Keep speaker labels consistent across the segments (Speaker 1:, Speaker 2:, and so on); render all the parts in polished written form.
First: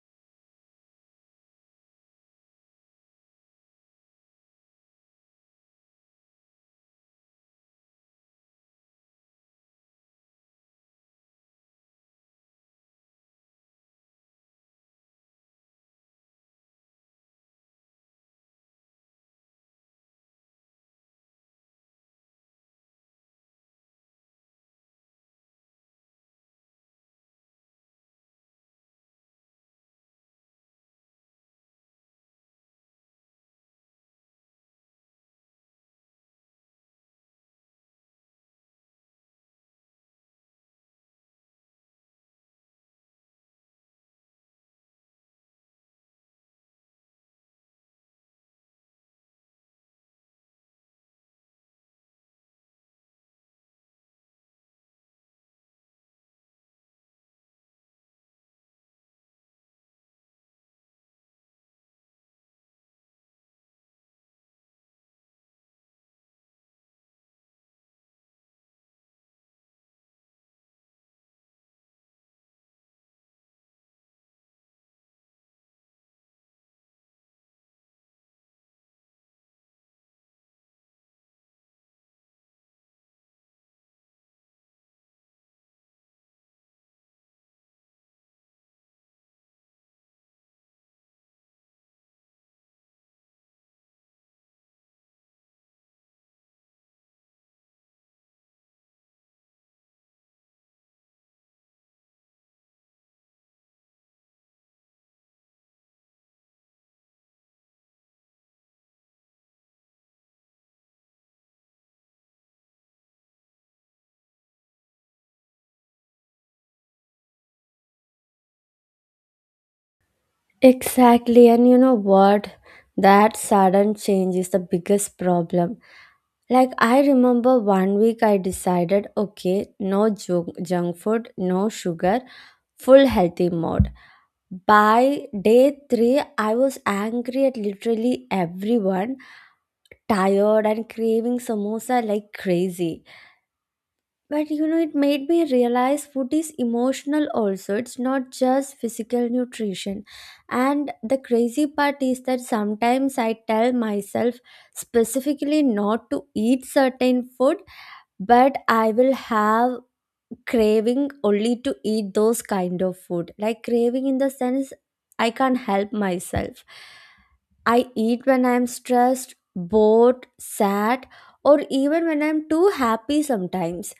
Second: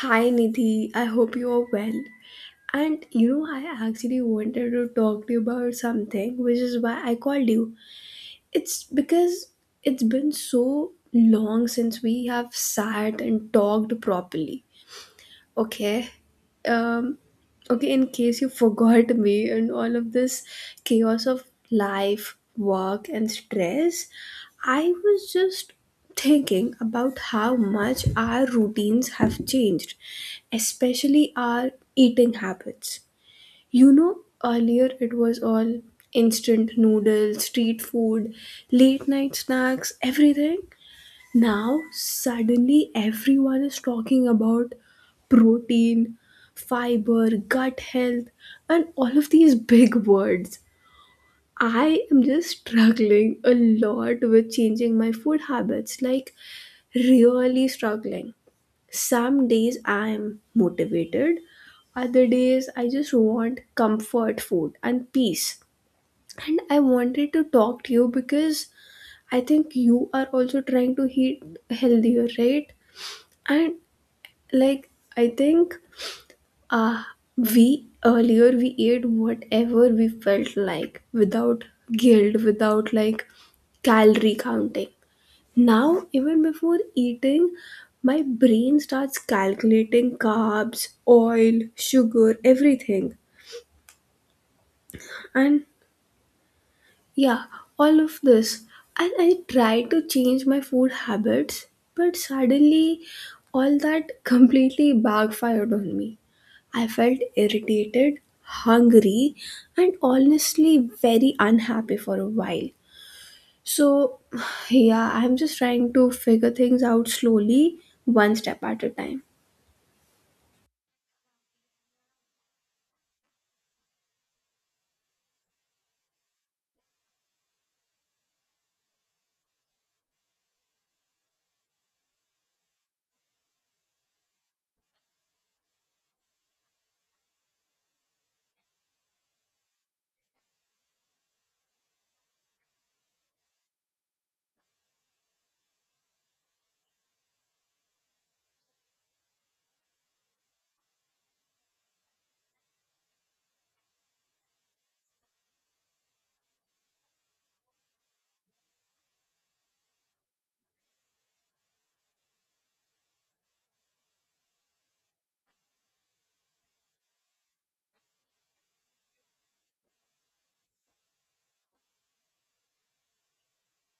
Speaker 1: Hi Nidhi, I hope you are well. And you know, I actually wanted to talk to you about something, which is why I called you. It's because it's been so long since we have sat and talked properly. Okay. Um, okay, in case you forgot me and all of this chaos of life, work, and stress, I was just thinking about how much our routines have changed, especially our eating habits. You know, earlier it was all instant noodles, street food, late night snacks, everything. Now, suddenly everyone is talking about protein, fiber, gut health, and all of these big words. I am just struggling a lot with changing my food habits, like, really struggling. Some days I am motivated, other days I just want comfort food and peace. And I wanted to talk to you because I think you are also trying to eat healthier, right? And like, I think, uh we ate whatever we felt like without guilt, without, like, calorie counting. Now even before eating, my brain starts calculating carbs, oil, sugar, everything. And yeah, all of this. And I tried to change my food habits, but suddenly all that completely backfired on me. I felt irritated, hungry, and honestly very unhappy for a while. So, yeah, I'm just trying to figure things out slowly, one step at a time.
Speaker 2: Exactly, and you know what? That sudden change is the biggest problem. Like, I remember one week I decided, okay, no junk food, no sugar, full healthy mode. By day three, I was angry at literally everyone, tired, and craving samosa like crazy. But you know, it made me realize food is emotional also. It's not just physical nutrition. And the crazy part is that sometimes I tell myself specifically not to eat certain food, but I will have craving only to eat those kind of food. Like, craving in the sense I can't help myself. I eat when I'm stressed, bored, sad, or even when I'm too happy sometimes.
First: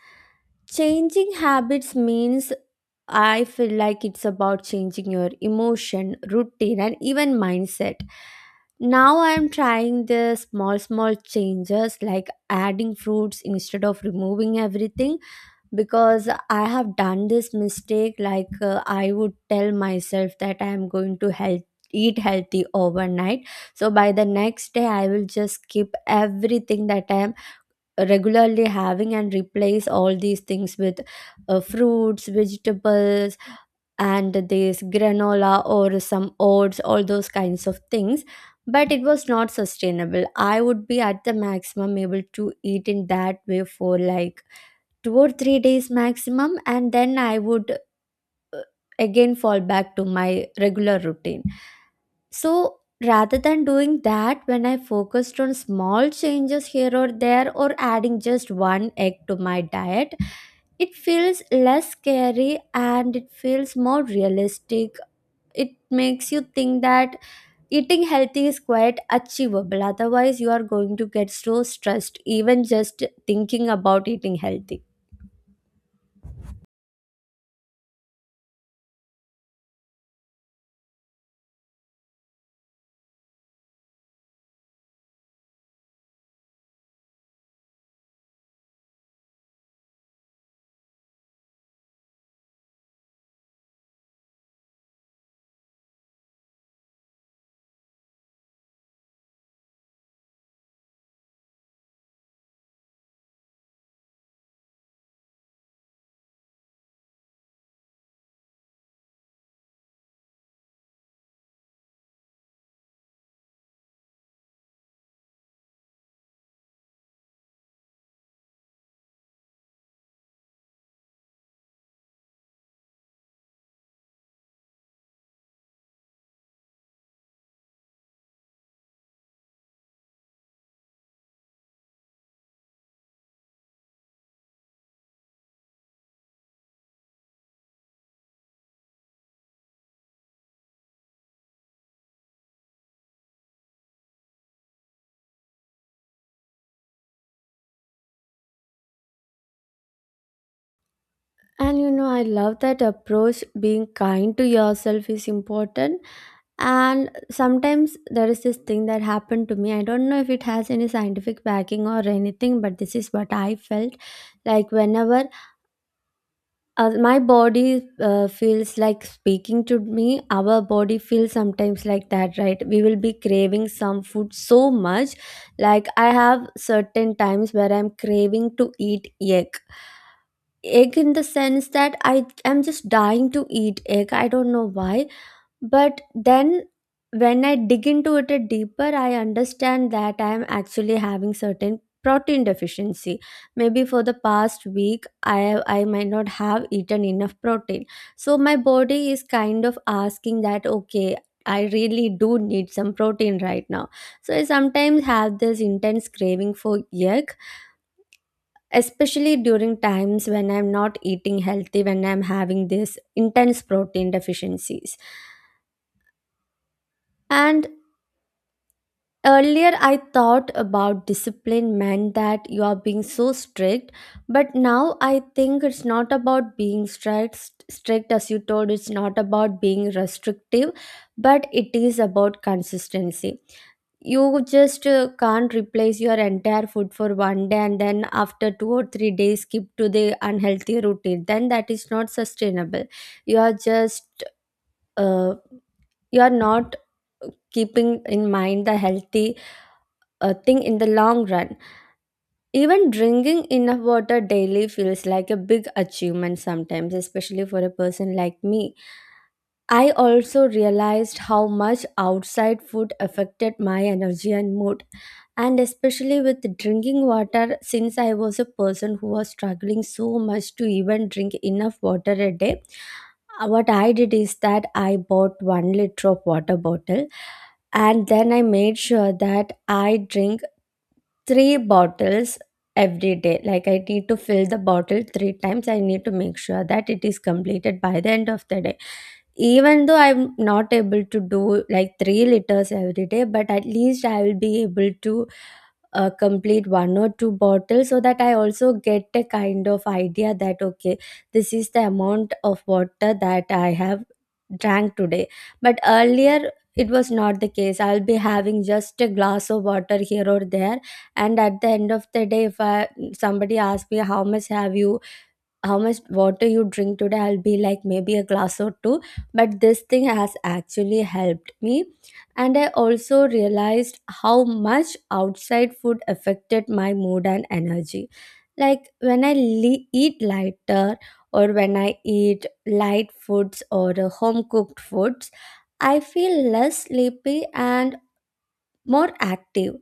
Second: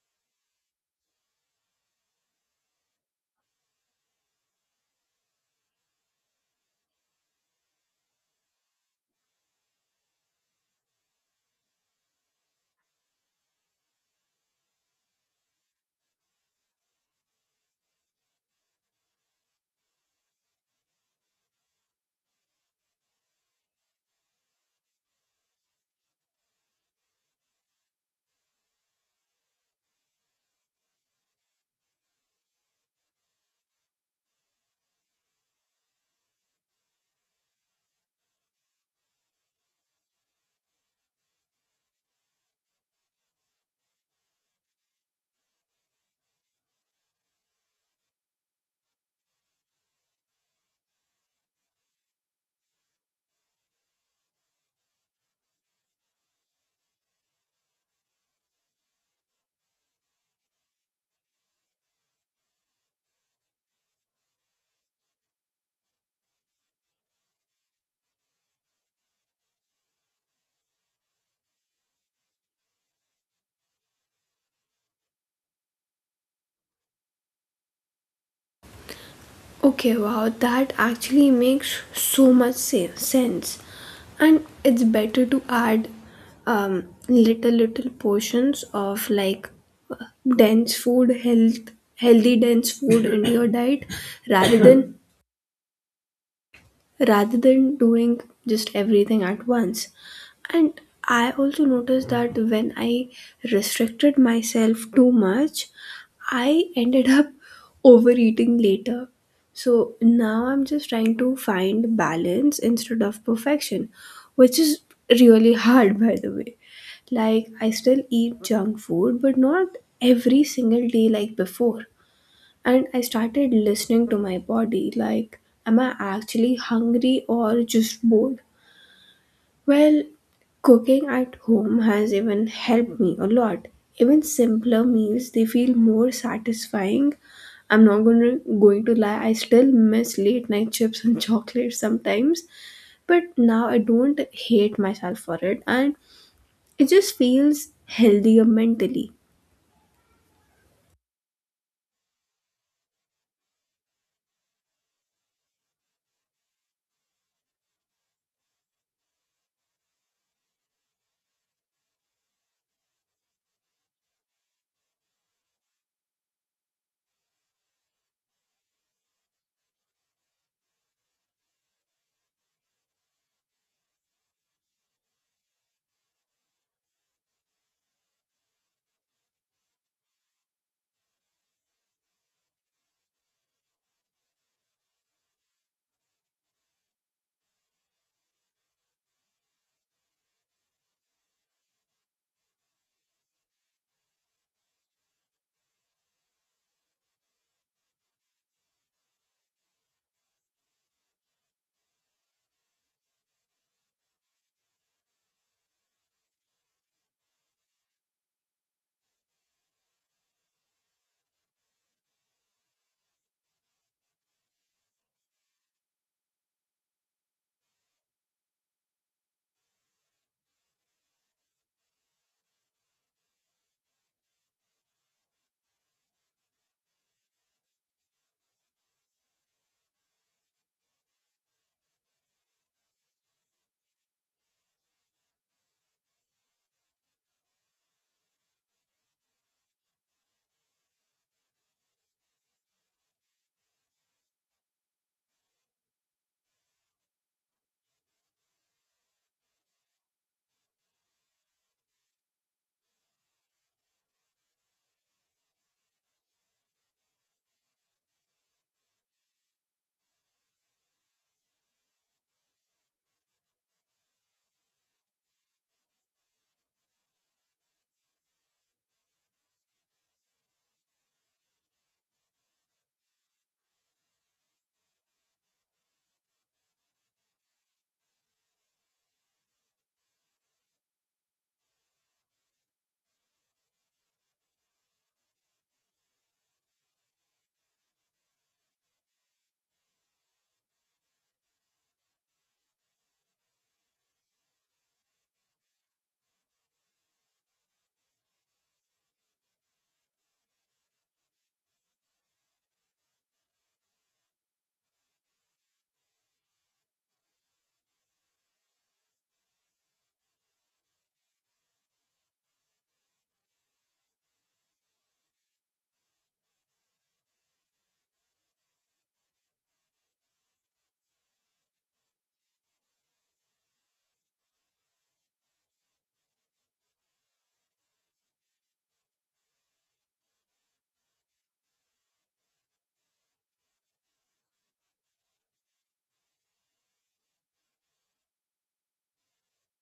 Speaker 2: Changing habits means I feel like it's about changing your emotion, routine, and even mindset. Now I'm trying the small, small changes like adding fruits instead of removing everything, because I have done this mistake. I would tell myself that I'm going to health. Eat healthy overnight, so by the next day, I will just skip everything that I am regularly having and replace all these things with fruits, vegetables, and this granola or some oats, all those kinds of things. But it was not sustainable. I would be at the maximum able to eat in that way for like 2 or 3 days maximum, and then I would again fall back to my regular routine. So rather than doing that, when I focused on small changes here or there or adding just one egg to my diet, it feels less scary and it feels more realistic. It makes you think that eating healthy is quite achievable. Otherwise, you are going to get so stressed, even just thinking about eating healthy.
Speaker 1: Okay, wow, that actually makes so much sense. And it's better to add little, little portions of, like, dense food, healthy, dense food into your diet rather than rather than doing just everything at once. And I also noticed that when I restricted myself too much, I ended up overeating later. So now I'm just trying to find balance instead of perfection, which is really hard, by the way. Like, I still eat junk food, but not every single day like before, and I started listening to my body like, am I actually hungry or just bored? Well, cooking at home has even helped me a lot. Even simpler meals, they feel more satisfying. I'm not going to lie, I still miss late night chips and chocolate sometimes, but now I don't hate myself for it, and it just feels healthier mentally.
Speaker 2: And you know, I love that approach. Being kind to yourself is important. And sometimes there is this thing that happened to me. I don't know if it has any scientific backing or anything, but this is what I felt. Like, whenever my body feels like speaking to me, our body feels sometimes like that, right? We will be craving some food so much. Like, I have certain times where I'm craving to eat egg. Egg in the sense that I am just dying to eat egg. I don't know why, but then when I dig into it a deeper, I understand that I am actually having certain protein deficiency. Maybe for the past week, I might not have eaten enough protein. So my body is kind of asking that, okay, I really do need some protein right now. So I sometimes have this intense craving for egg, especially during times when I'm not eating healthy, when I'm having this intense protein deficiencies. And earlier, I thought about discipline meant that you are being so strict, but now I think it's not about being strict, strict as you told, it's not about being restrictive, but it is about consistency. You just can't replace your entire food for one day and then after 2 or 3 days skip to the unhealthy routine. Then that is not sustainable. You are just, uh, you are not keeping in mind the healthy a thing in the long run. Even drinking enough water daily feels like a big achievement sometimes, especially for a person like me. I also realized how much outside food affected my energy and mood, and especially with drinking water, since I was a person who was struggling so much to even drink enough water a day. What I did is that I bought 1 liter of water bottle, and then I made sure that I drink 3 bottles every day. Like, I need to fill the bottle 3 times. I need to make sure that it is completed by the end of the day. Even though I'm not able to do like 3 liters every day, but at least I will be able to complete one or two bottles, so that I also get a kind of idea that, okay, this is the amount of water that I have drank today. But earlier it was not the case. I'll be having just a glass of water here or there, and at the end of the day, if I, somebody asks me how much water you drink today, I'll be like maybe a glass or two. But this thing has actually helped me. And I also realized how much outside food affected my mood and energy. Like, when I eat lighter, or when I eat light foods or home cooked foods, I feel less sleepy and more active.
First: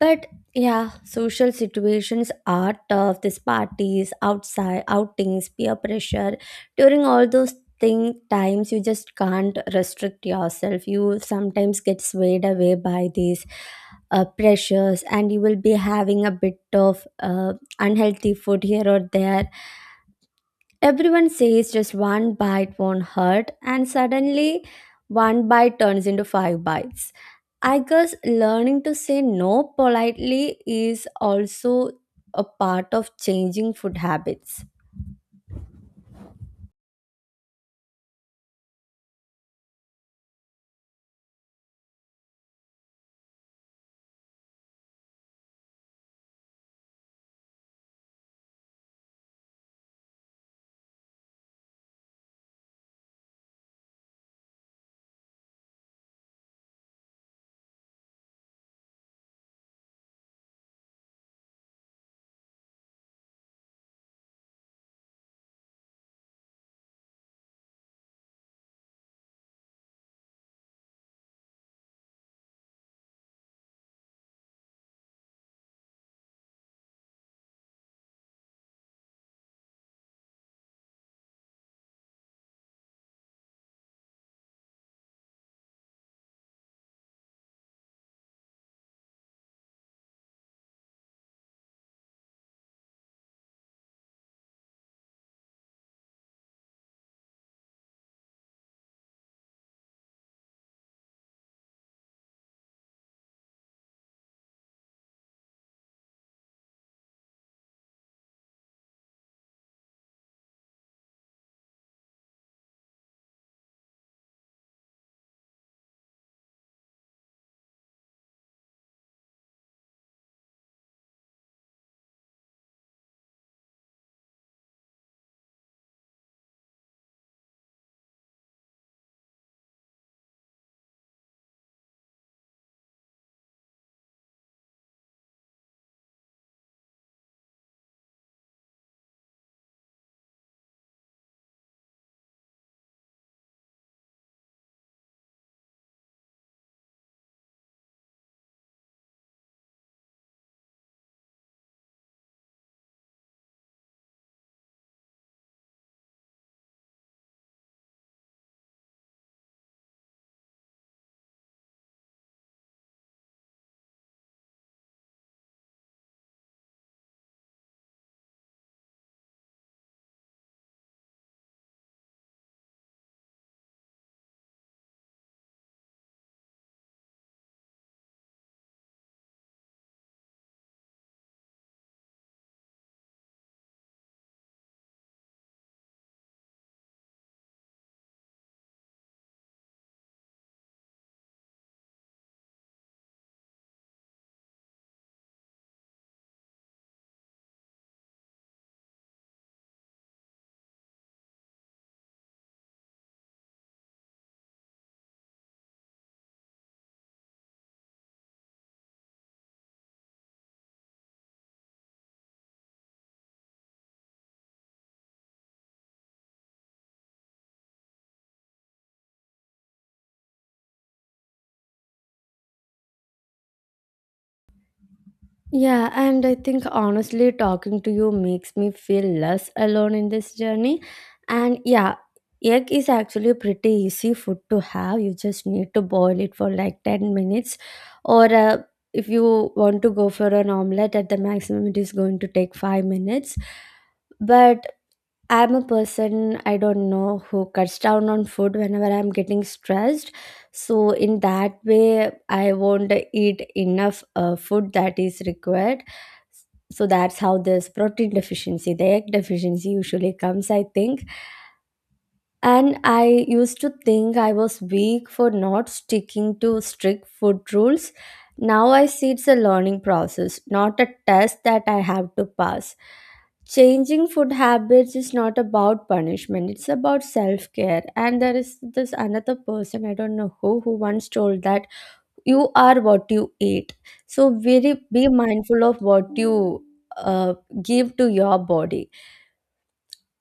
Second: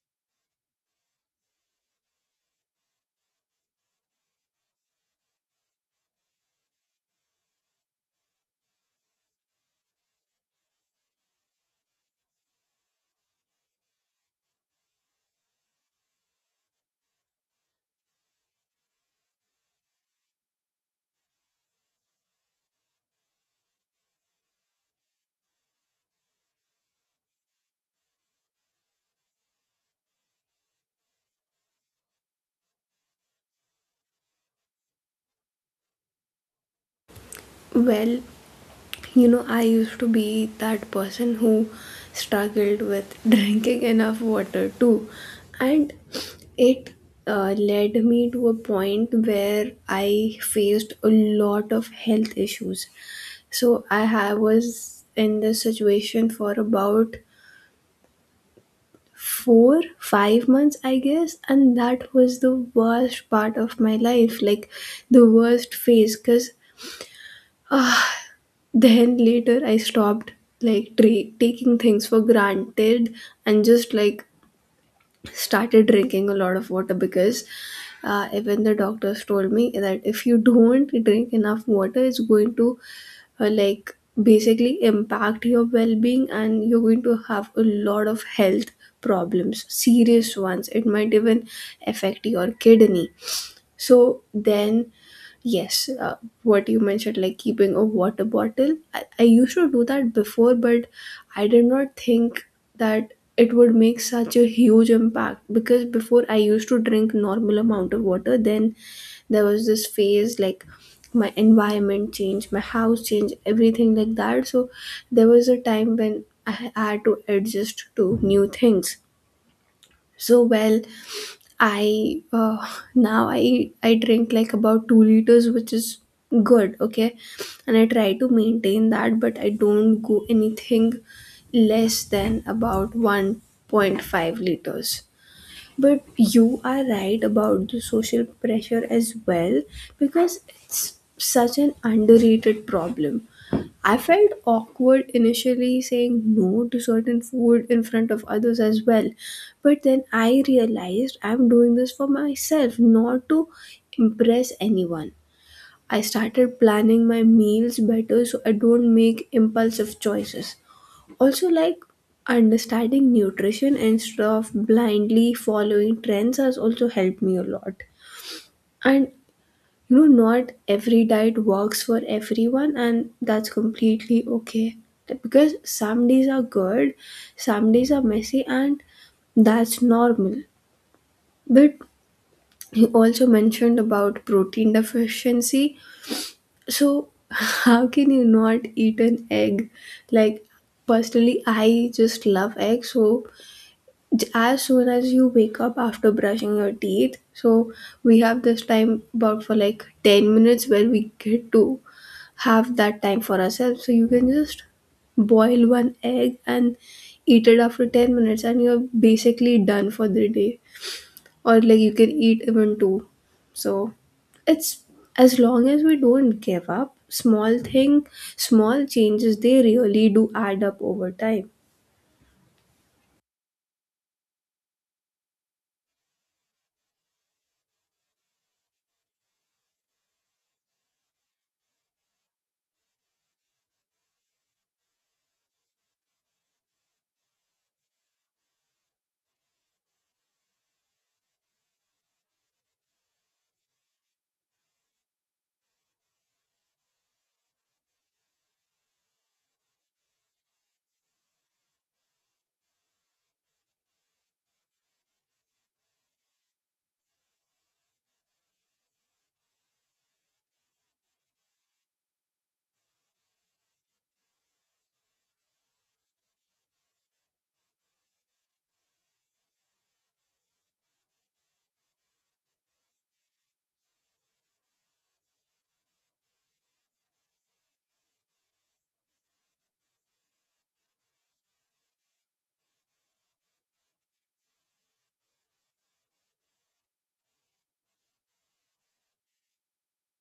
Speaker 2: But yeah, social situations are tough. These parties, outside outings, peer pressure. During all those thing times, you just can't restrict yourself. You sometimes get swayed away by these pressures, and you will be having a bit of unhealthy food here or there. Everyone says just one bite won't hurt, and suddenly one bite turns into five bites. I guess learning to say no politely is also a part of changing food habits.
Speaker 1: Well, you know, I used to be that person who struggled with drinking enough water too. And it, led me to a point where I faced a lot of health issues. So I was in this situation for about 4, 5 months, I guess. And that was the worst part of my life, like the worst phase, because then later I stopped, like, taking things for granted and just, like, started drinking a lot of water because, even the doctors told me that if you don't drink enough water, it's going to, like, basically impact your well-being, and you're going to have a lot of health problems, serious ones. It might even affect your kidney. So then, yes, what you mentioned, like keeping a water bottle, I used to do that before, but I did not think that it would make such a huge impact, because before I used to drink normal amount of water. Then there was this phase like my environment changed, my house changed, everything like that. So there was a time when I had to adjust to new things. So, well, I, now I drink like about 2 liters, which is good, okay, and I try to maintain that, but I don't go anything less than about 1.5 liters. But you are right about the social pressure as well, because it's such an underrated problem. I felt awkward initially saying no to certain food in front of others as well. But then I realized I'm doing this for myself, not to impress anyone. I started planning my meals better so I don't make impulsive choices. Also, like, understanding nutrition instead of blindly following trends has also helped me a lot. And you know, not every diet works for everyone, and that's completely okay. Like, because some days are good, some days are messy, and that's normal. But you also mentioned about protein deficiency. So, how can you not eat an egg? Like, personally, I just love eggs. So, as soon as you wake up after brushing your teeth, so we have this time about for like 10 minutes where we get to have that time for ourselves. So you can just boil one egg and eat it after 10 minutes, and you're basically done for the day. Or like you can eat even two. So it's, as long as we don't give up, small thing, small changes, they really do add up over time.
Speaker 2: Yeah, and I think honestly, talking to you makes me feel less alone in this journey. And yeah, egg is actually a pretty easy food to have. You just need to boil it for like 10 minutes. Or if you want to go for an omelette, at the maximum, it is going to take 5 minutes. But I'm a person, I don't know, who cuts down on food whenever I'm getting stressed. So, in that way, I won't eat enough food that is required. So, that's how this protein deficiency, the egg deficiency usually comes, I think. And I used to think I was weak for not sticking to strict food rules. Now I see it's a learning process, not a test that I have to pass. Changing food habits is not about punishment, it's about self care. And there is this another person, I don't know who once told that you are what you eat. So, very be mindful of what you uh, give to your body.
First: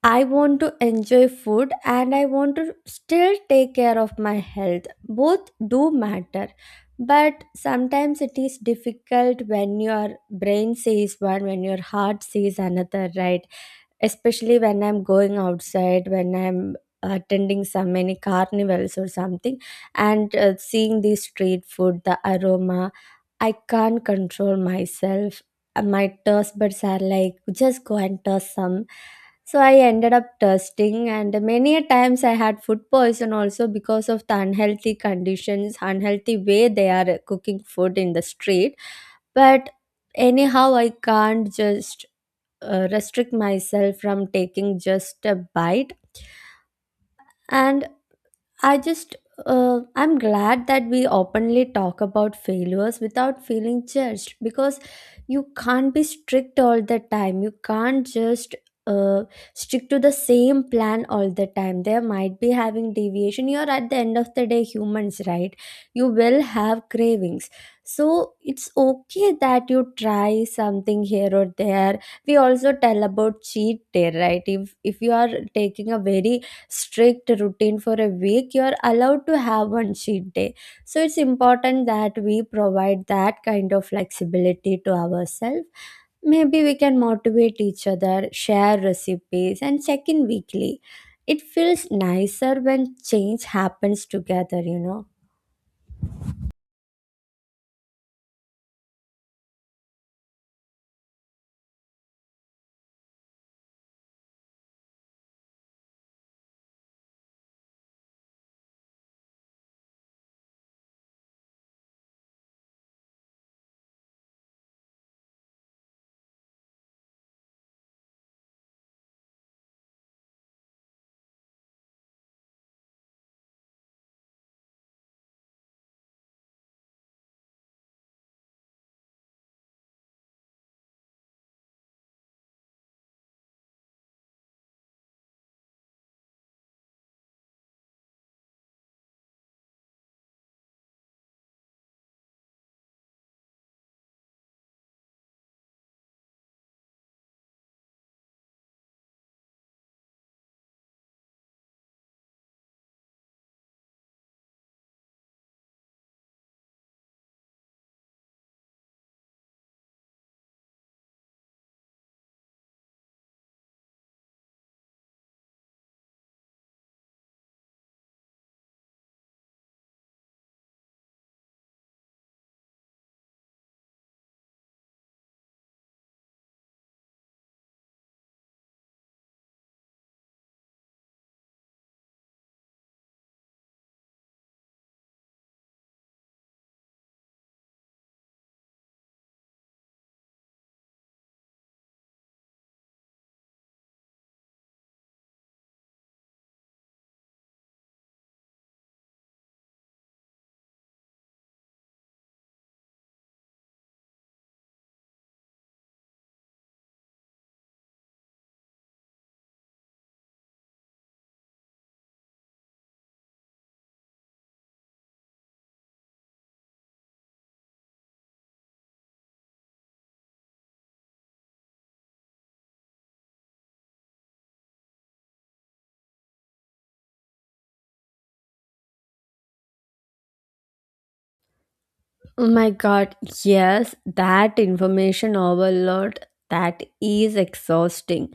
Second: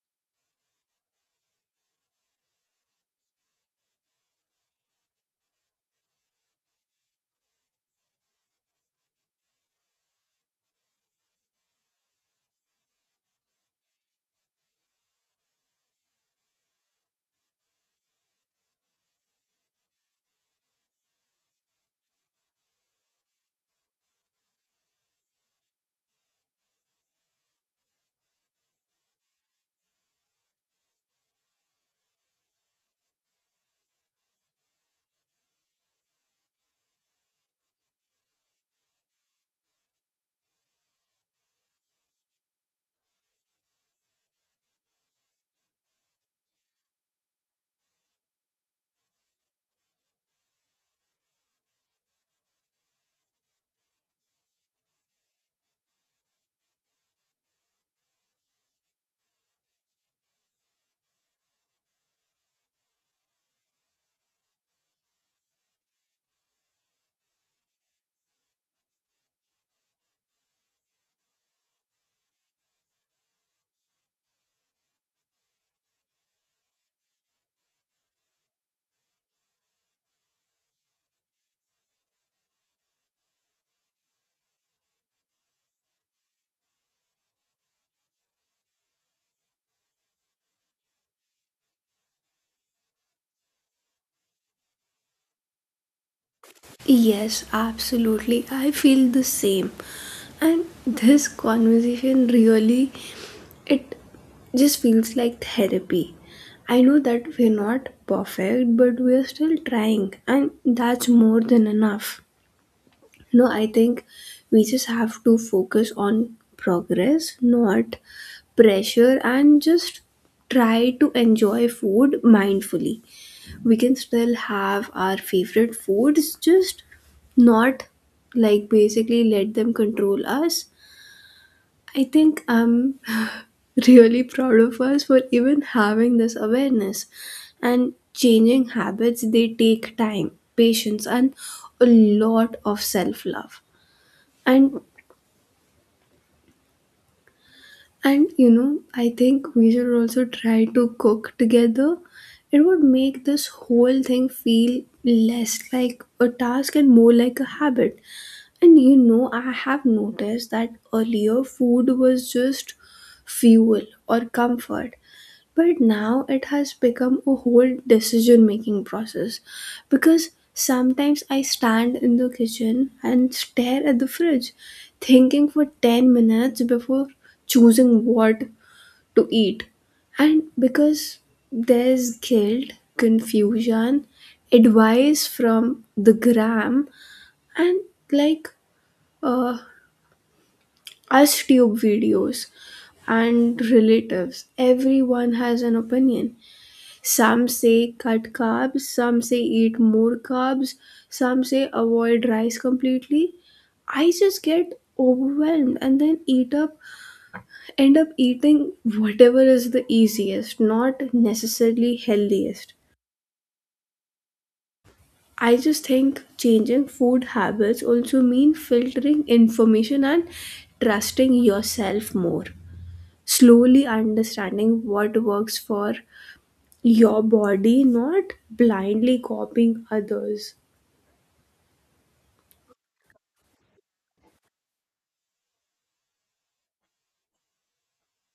Speaker 2: I want to enjoy food and I want to still take care of my health. Both do matter. But sometimes it is difficult when your brain says one, when your heart says another, right? Especially when I'm going outside, when I'm attending some many carnivals or something, and seeing the street food, the aroma, I can't control myself. My taste buds are like, just go and taste some. So I ended up testing, and many a times I had food poison also because of the unhealthy conditions, unhealthy way they are cooking food in the street. But anyhow, I can't just restrict myself from taking just a bite. And I just, I'm glad that we openly talk about failures without feeling judged, because you can't be strict all the time. You can't just uh, stick to the same plan all the time. There might be having deviation. You're at the end of the day humans, right? You will have cravings. So it's okay that you try something here or there. We also tell about cheat day, right? If you are taking a very strict routine for a week, you're allowed to have one cheat day. So it's important that we provide that kind of flexibility to ourselves. Maybe we can motivate each other, share recipes, and check in weekly. It feels nicer when change happens together, you know?
Speaker 1: Yes, absolutely. I feel the same. And this conversation really, it just feels like therapy. I know that we're not perfect, but we're still trying, and that's more than enough. No, I think we just have to focus on progress, not pressure, and just try to enjoy food mindfully. We can still have our favorite foods, just not, like, basically let them control us. I think I'm really proud of us for even having this awareness, and changing habits, they take time, patience, and a lot of self love. and And you know, I think we should also try to cook together. It would make this whole thing feel less like a task and more like a habit. And you know, I have noticed that earlier food was just fuel or comfort. But now it has become a whole decision making process, because sometimes I stand in the kitchen and stare at the fridge, thinking for 10 minutes before choosing what to eat. And because there's guilt, confusion, advice from the gram, and, like, uh, us tube videos and relatives, everyone has an opinion. Some say cut carbs, some say eat more carbs, some say avoid rice completely. I just get overwhelmed and then eat up end up eating whatever is the easiest, not necessarily healthiest. I just think changing food habits also mean filtering information and trusting yourself more. Slowly understanding what works for your body, not blindly copying others.
Speaker 2: Oh my god, yes, that information overload, that is exhausting,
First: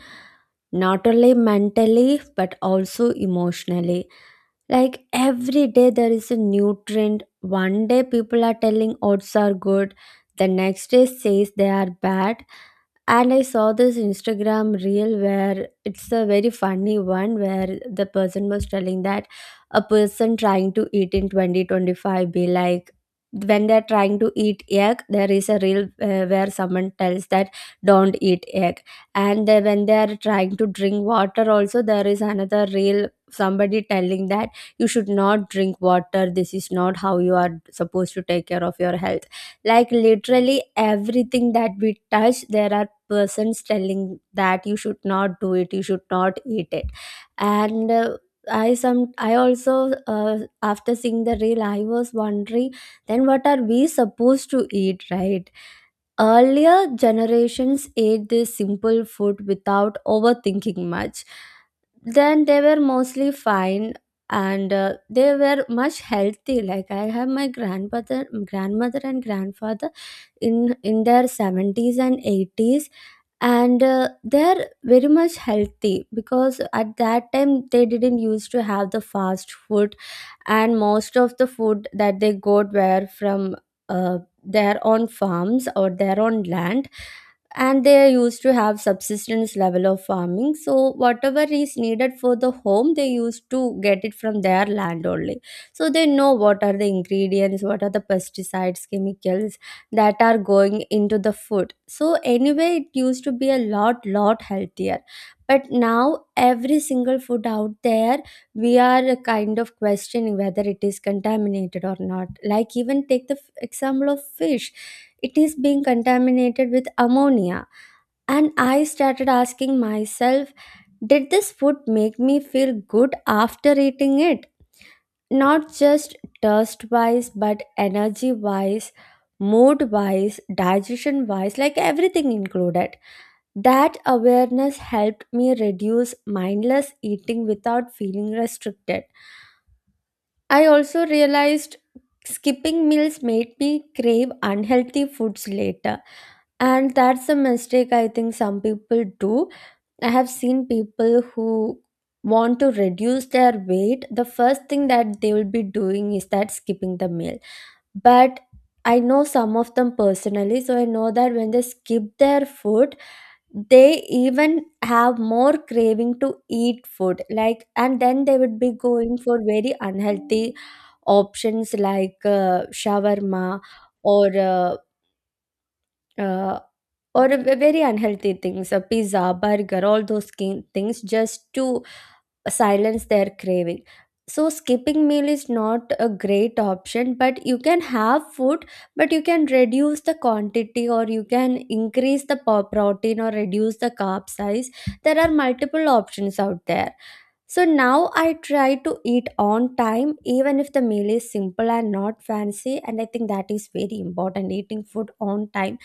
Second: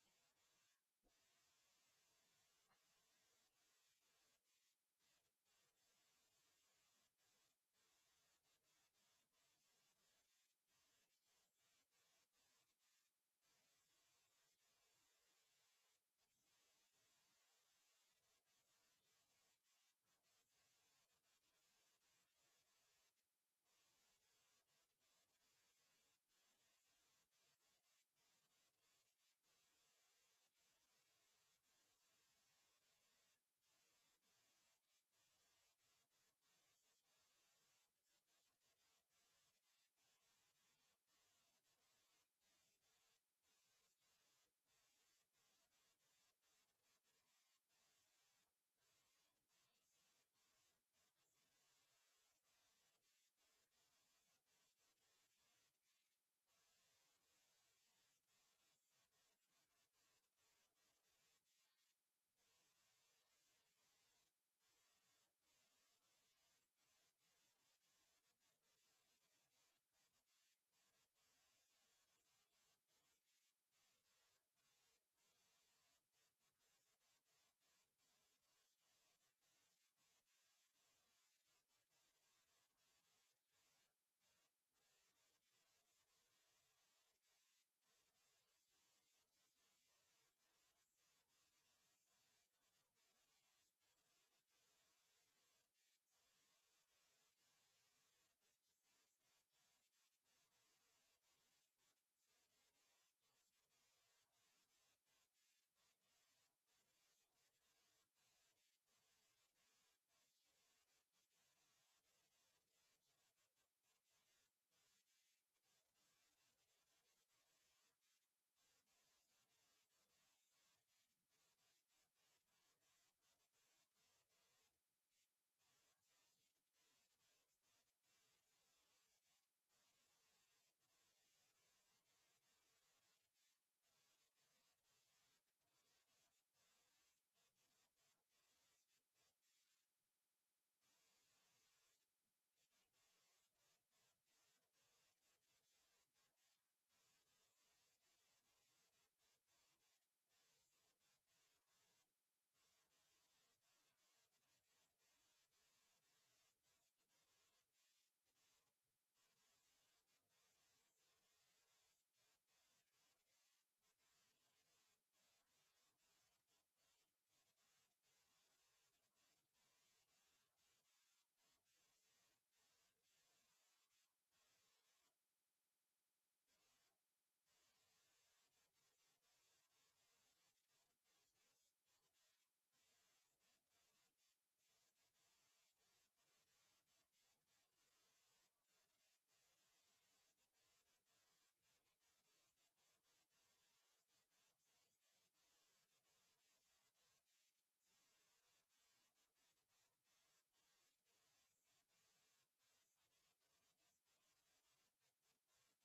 Speaker 2: not only mentally but also emotionally. Like, every day there is a new trend. One day people are telling oats are good, the next day says they are bad. And I saw this Instagram reel, where it's a very funny one, where the person was telling that a person trying to eat in 2025 be like, when they're trying to eat egg there is a reel where someone tells that don't eat egg. And when they're trying to drink water also, there is another reel somebody telling that you should not drink water, this is not how you are supposed to take care of your health. Like literally everything that we touch, there are person's telling that you should not do it, you should not eat it. And I some I also uh, After seeing the reel I was wondering, then what are we supposed to eat, right? Earlier generations ate this simple food without overthinking much, then they were mostly fine. And they were much healthy. Like I have my grandmother and grandfather in in their 70s and 80s, and they're very much healthy, because at that time they didn't used to have the fast food. And most of the food that they got were from their own farms or their own land. And they used to have subsistence level of farming, so whatever is needed for the home they used to get it from their land only. So they know what are the ingredients, what are the pesticides, chemicals that are going into the food. So anyway, it used to be a lot healthier. But now every single food out there, we are kind of questioning whether it is contaminated or not. Like even take the example of fish, it is being contaminated with ammonia. And I started asking myself, did this food make me feel good after eating it? Not just thirst wise, but energy wise, mood wise, digestion wise, like everything included. That awareness helped me reduce mindless eating without feeling restricted. I also realized skipping meals made me crave unhealthy foods later. And that's a mistake I think some people do. I have seen people who want to reduce their weight, the first thing that they will be doing is that skipping the meal. But I know some of them personally, so I know that when they skip their food, they even have more craving to eat food, like, and then they would be going for very unhealthy options like shawarma or uh, uh, or a very unhealthy things, a pizza, burger, all those things, just to silence their craving. So skipping meal is not a great option, but you can have food, but you can reduce the quantity, or you can increase the protein or reduce the carb size. There are multiple options out there. So now I try to eat on time, even if the meal is simple and not fancy. And I think that is very important, eating food on time.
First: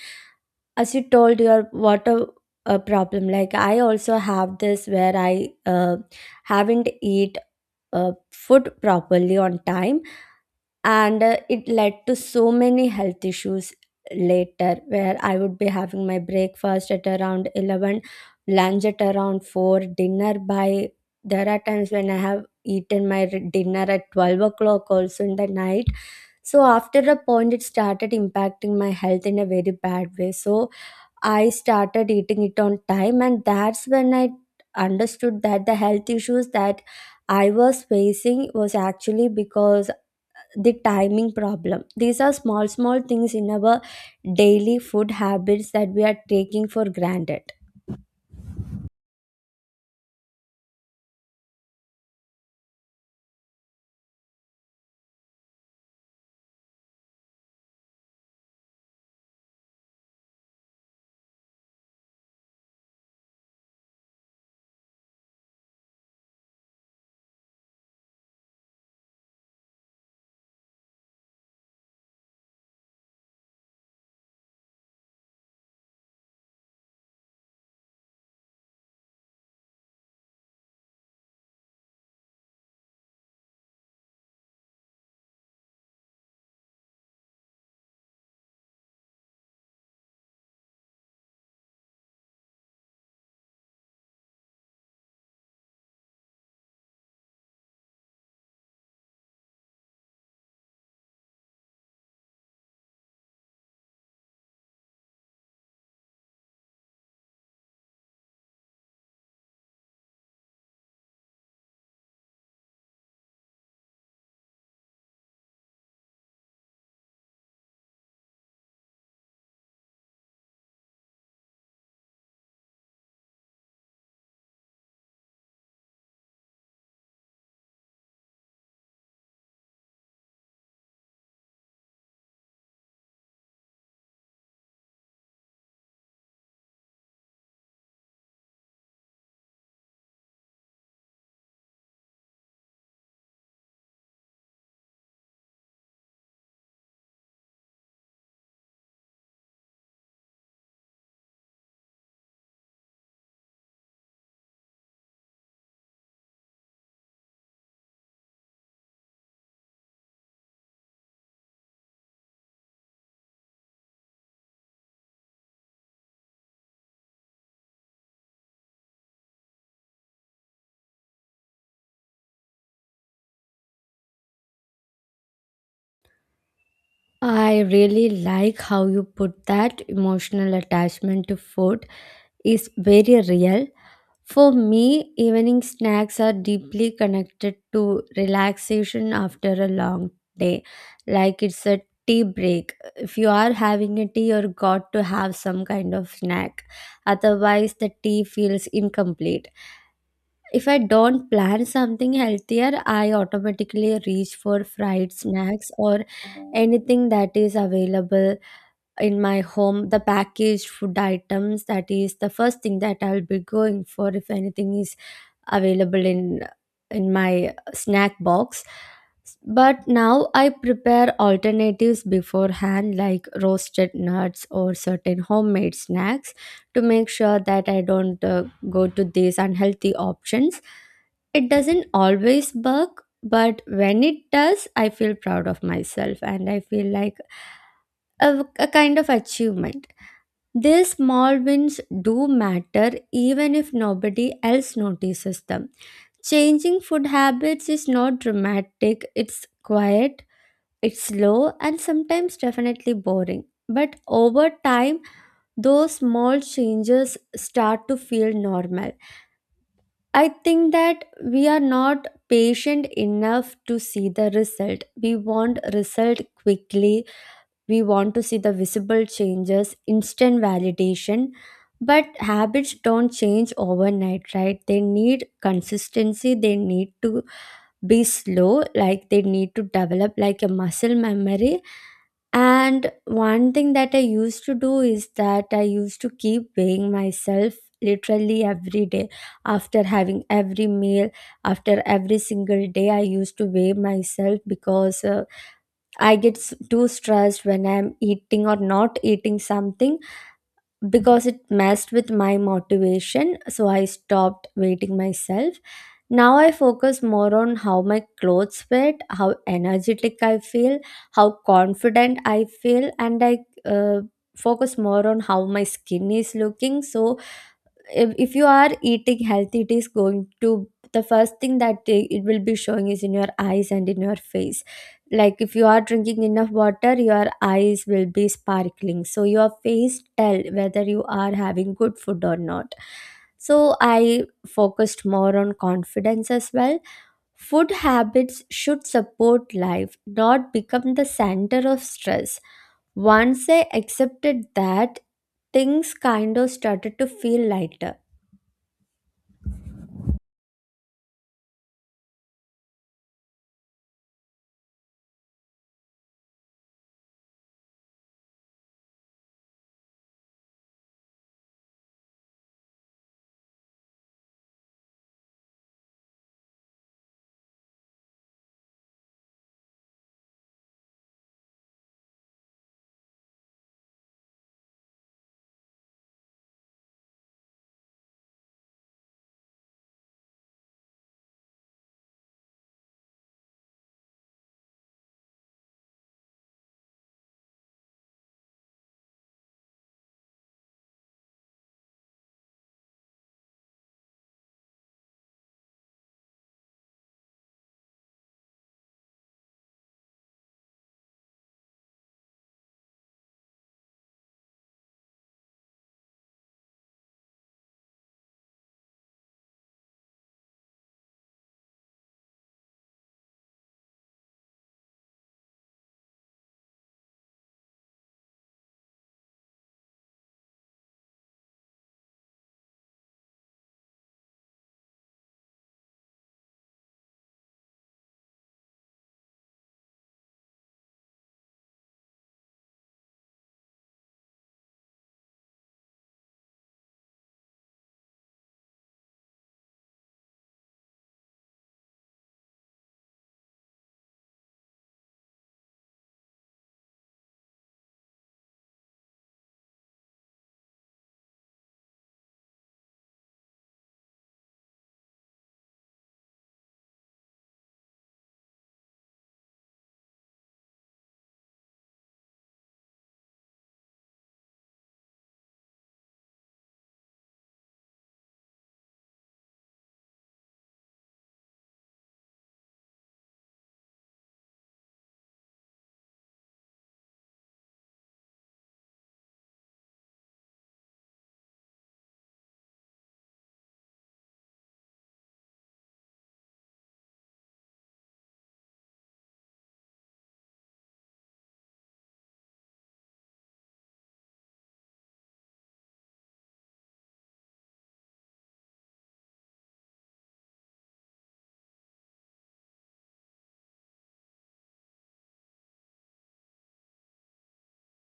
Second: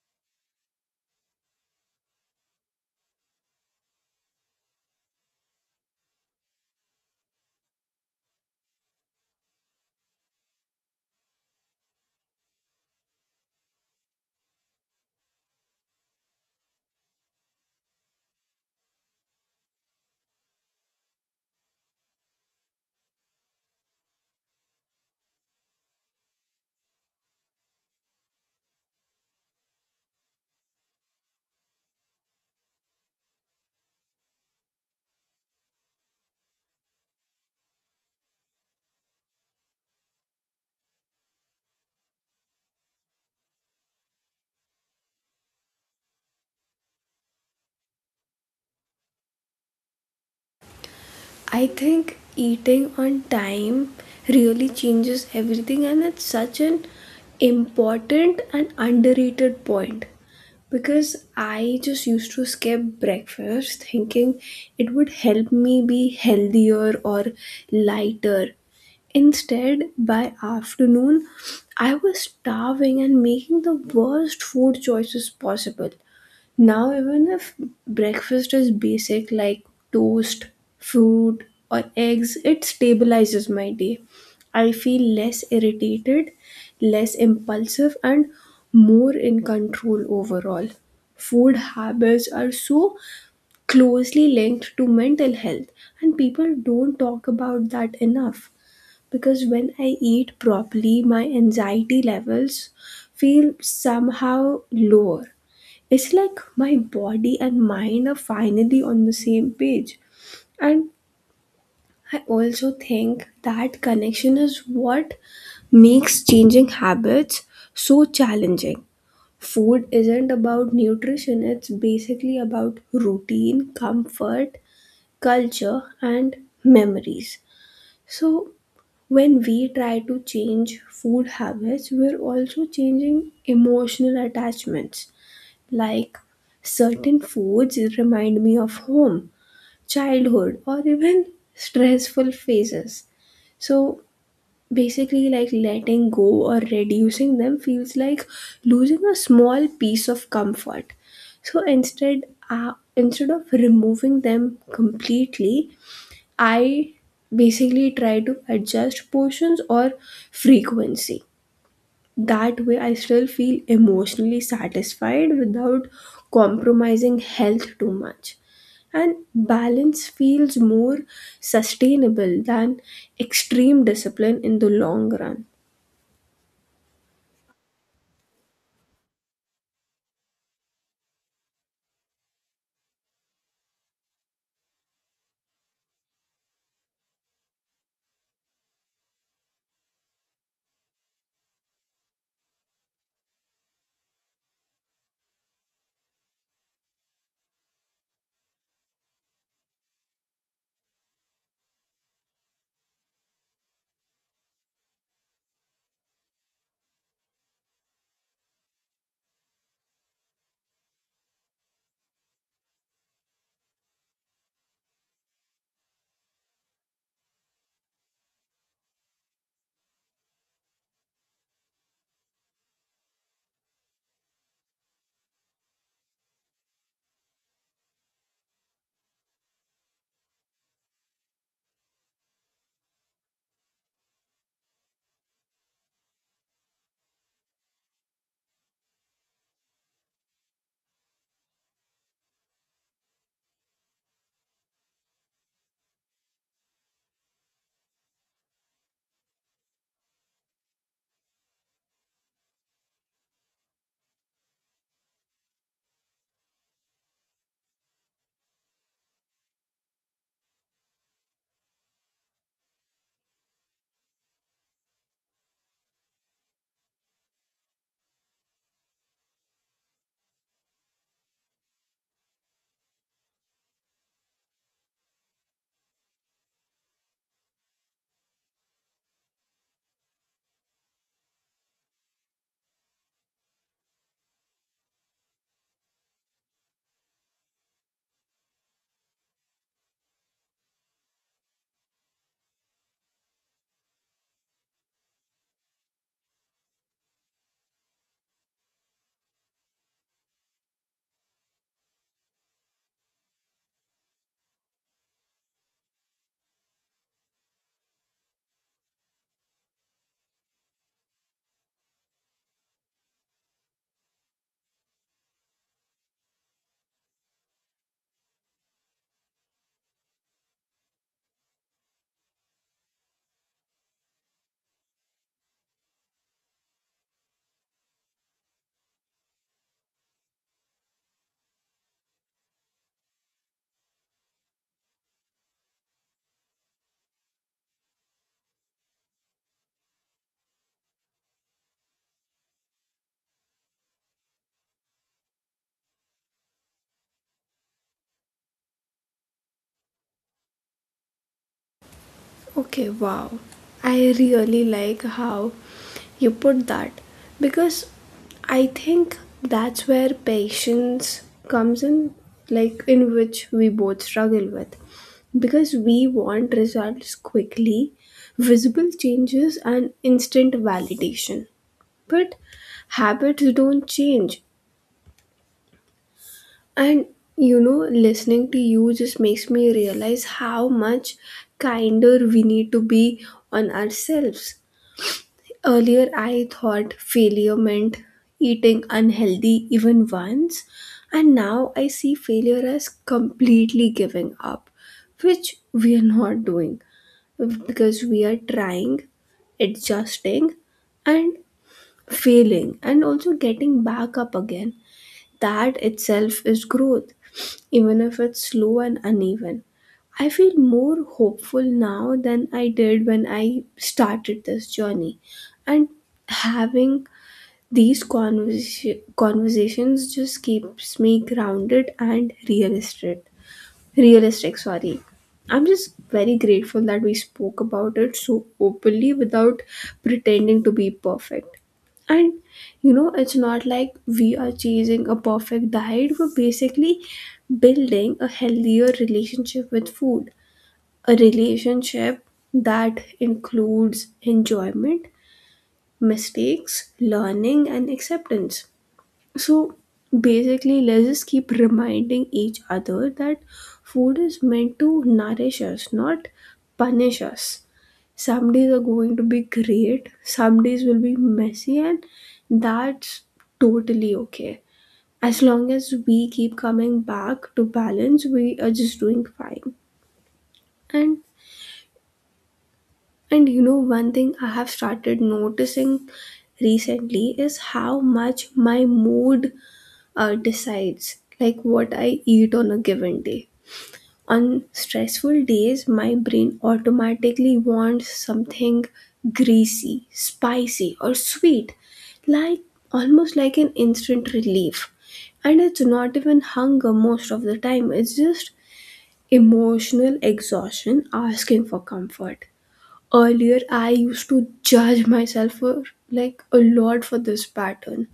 Speaker 2: As you told your water problem, like I also have this where I haven't eat food properly on time. And it led to so many health issues later, where I would be having my breakfast at around 11, lunch at around 4, dinner by, there are times when I have eaten my dinner at 12 o'clock also in the night. So after a point, it started impacting my health in a very bad way. So I started eating it on time, and that's when I understood that the health issues that I was facing was actually because the timing problem. These are small, small things in our daily food habits that we are taking for granted.
Speaker 1: I think eating on time really changes everything, and it's such an important and underrated point, because I just used to skip breakfast thinking it would help me be healthier or lighter. Instead, by afternoon, I was starving and making the worst food choices possible. Now, even if breakfast is basic like toast, fruit, or eggs, it stabilizes my day. I feel less irritated, less impulsive, and more in control overall. Food habits are so closely linked to mental health, and people don't talk about that enough. Because when I eat properly, my anxiety levels feel somehow lower. It's like my body and mind are finally on the same page. And I also think that connection is what makes changing habits so challenging. Food isn't about nutrition, it's basically about routine, comfort, culture, and memories. So when we try to change food habits, we're also changing emotional attachments. Like, certain foods remind me of home, childhood, or even stressful phases. So basically, like, letting go or reducing them feels like losing a small piece of comfort. So instead, instead of removing them completely, I basically try to adjust portions or frequency. That way I still feel emotionally satisfied without compromising health too much, and balance feels more sustainable than extreme discipline in the long run.
Speaker 2: I really like how you put that emotional attachment to food is very real. For me, evening snacks are deeply connected to relaxation after a long day, like it's a tea break. If you are having a tea, you're got to have some kind of snack, otherwise the tea feels incomplete. If I don't plan something healthier, I automatically reach for fried snacks or anything that is available in my home, the packaged food items. That is the first thing that I'll be going for, if anything is available in my snack box. But now I prepare alternatives beforehand, like roasted nuts or certain homemade snacks, to make sure that I don't go to these unhealthy options. It doesn't always work, but when it does, I feel proud of myself and I feel like a kind of achievement. These small wins do matter, even if nobody else notices them. Changing food habits is not dramatic, it's quiet, it's slow, and sometimes definitely boring. But over time, those small changes start to feel normal. I think that we are not patient enough to see the result. We want result quickly. We want to see the visible changes, instant validation. But habits don't change overnight, right? They need consistency. They need to be slow, like they need to develop like a muscle memory. And one thing that I used to do is that I used to keep weighing myself literally every day, after having every meal, after every single day I used to weigh myself, because I get too stressed when I'm eating or not eating something, because it messed with my motivation. So I stopped weighing myself. Now I focus more on how my clothes fit, how energetic I feel, how confident I feel, and I uh, focus more on how my skin is looking. So if you are eating healthy, it is going to, the first thing that it will be showing is in your eyes and in your face. Like if you are drinking enough water your eyes will be sparkling, so your face tell whether you are having good food or not. So I focused more on confidence as well. Food habits should support life, not become the center of stress. Once I accepted that, things kind of started to feel lighter.
Speaker 1: Okay, wow. I really like how you put that, because I think that's where patience comes in, like, in which we both struggle with. Because we want results quickly, visible changes, and instant validation. But habits don't change, and, you know, listening to you just makes me realize how much kinder we need to be on ourselves. Earlier, I thought failure meant eating unhealthy even once, and now I see failure as completely giving up, which we are not doing, because we are trying, adjusting, and failing, and also getting back up again. That itself is growth, even if it's slow and uneven. I feel more hopeful now than I did when I started this journey. And having these conversations just keeps me grounded and realistic. Realistic, sorry. I'm just very grateful that we spoke about it so openly without pretending to be perfect. And you know, it's not like we are chasing a perfect diet, we're basically building a healthier relationship with food, a relationship that includes enjoyment, mistakes, learning, and acceptance. So basically, let's just keep reminding each other that food is meant to nourish us, not punish us. Some days are going to be great, some days will be messy, and that's totally okay. As long as we keep coming back to balance, we are just doing fine. And and you know, one thing I have started noticing recently is how much my mood, decides, like, what I eat on a given day. On stressful days, my brain automatically wants something greasy, spicy, or sweet, like almost like an instant relief. And it's not even hunger most of the time, it's just emotional exhaustion asking for comfort. Earlier I used to judge myself for, like, a lot for this pattern,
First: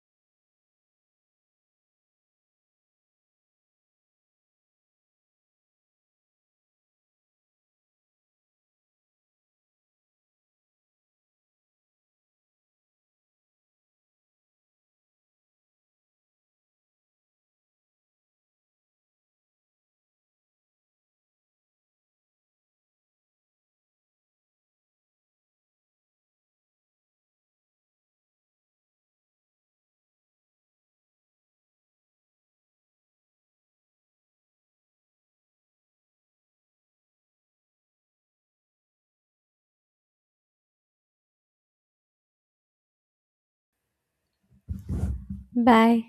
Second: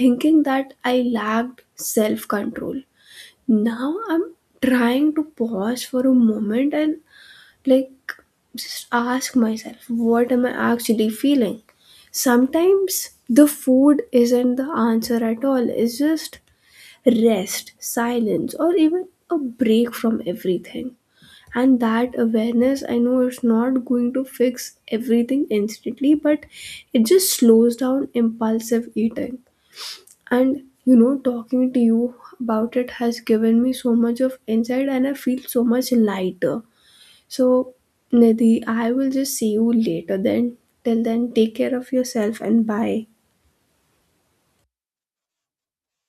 Speaker 1: thinking that I lacked self control. Now I'm trying to pause for a moment and, like, just ask myself, what am I actually feeling? Sometimes the food isn't the answer at all, it's just rest, silence, or even a break from everything. And that awareness, I know it's not going to fix everything instantly, but it just slows down impulsive eating. And you know, talking to you about it has given me so much of insight, and I feel so much lighter. So, Nidhi, I will just see you later then. Till then, take care of yourself, and bye.
Speaker 2: Bye.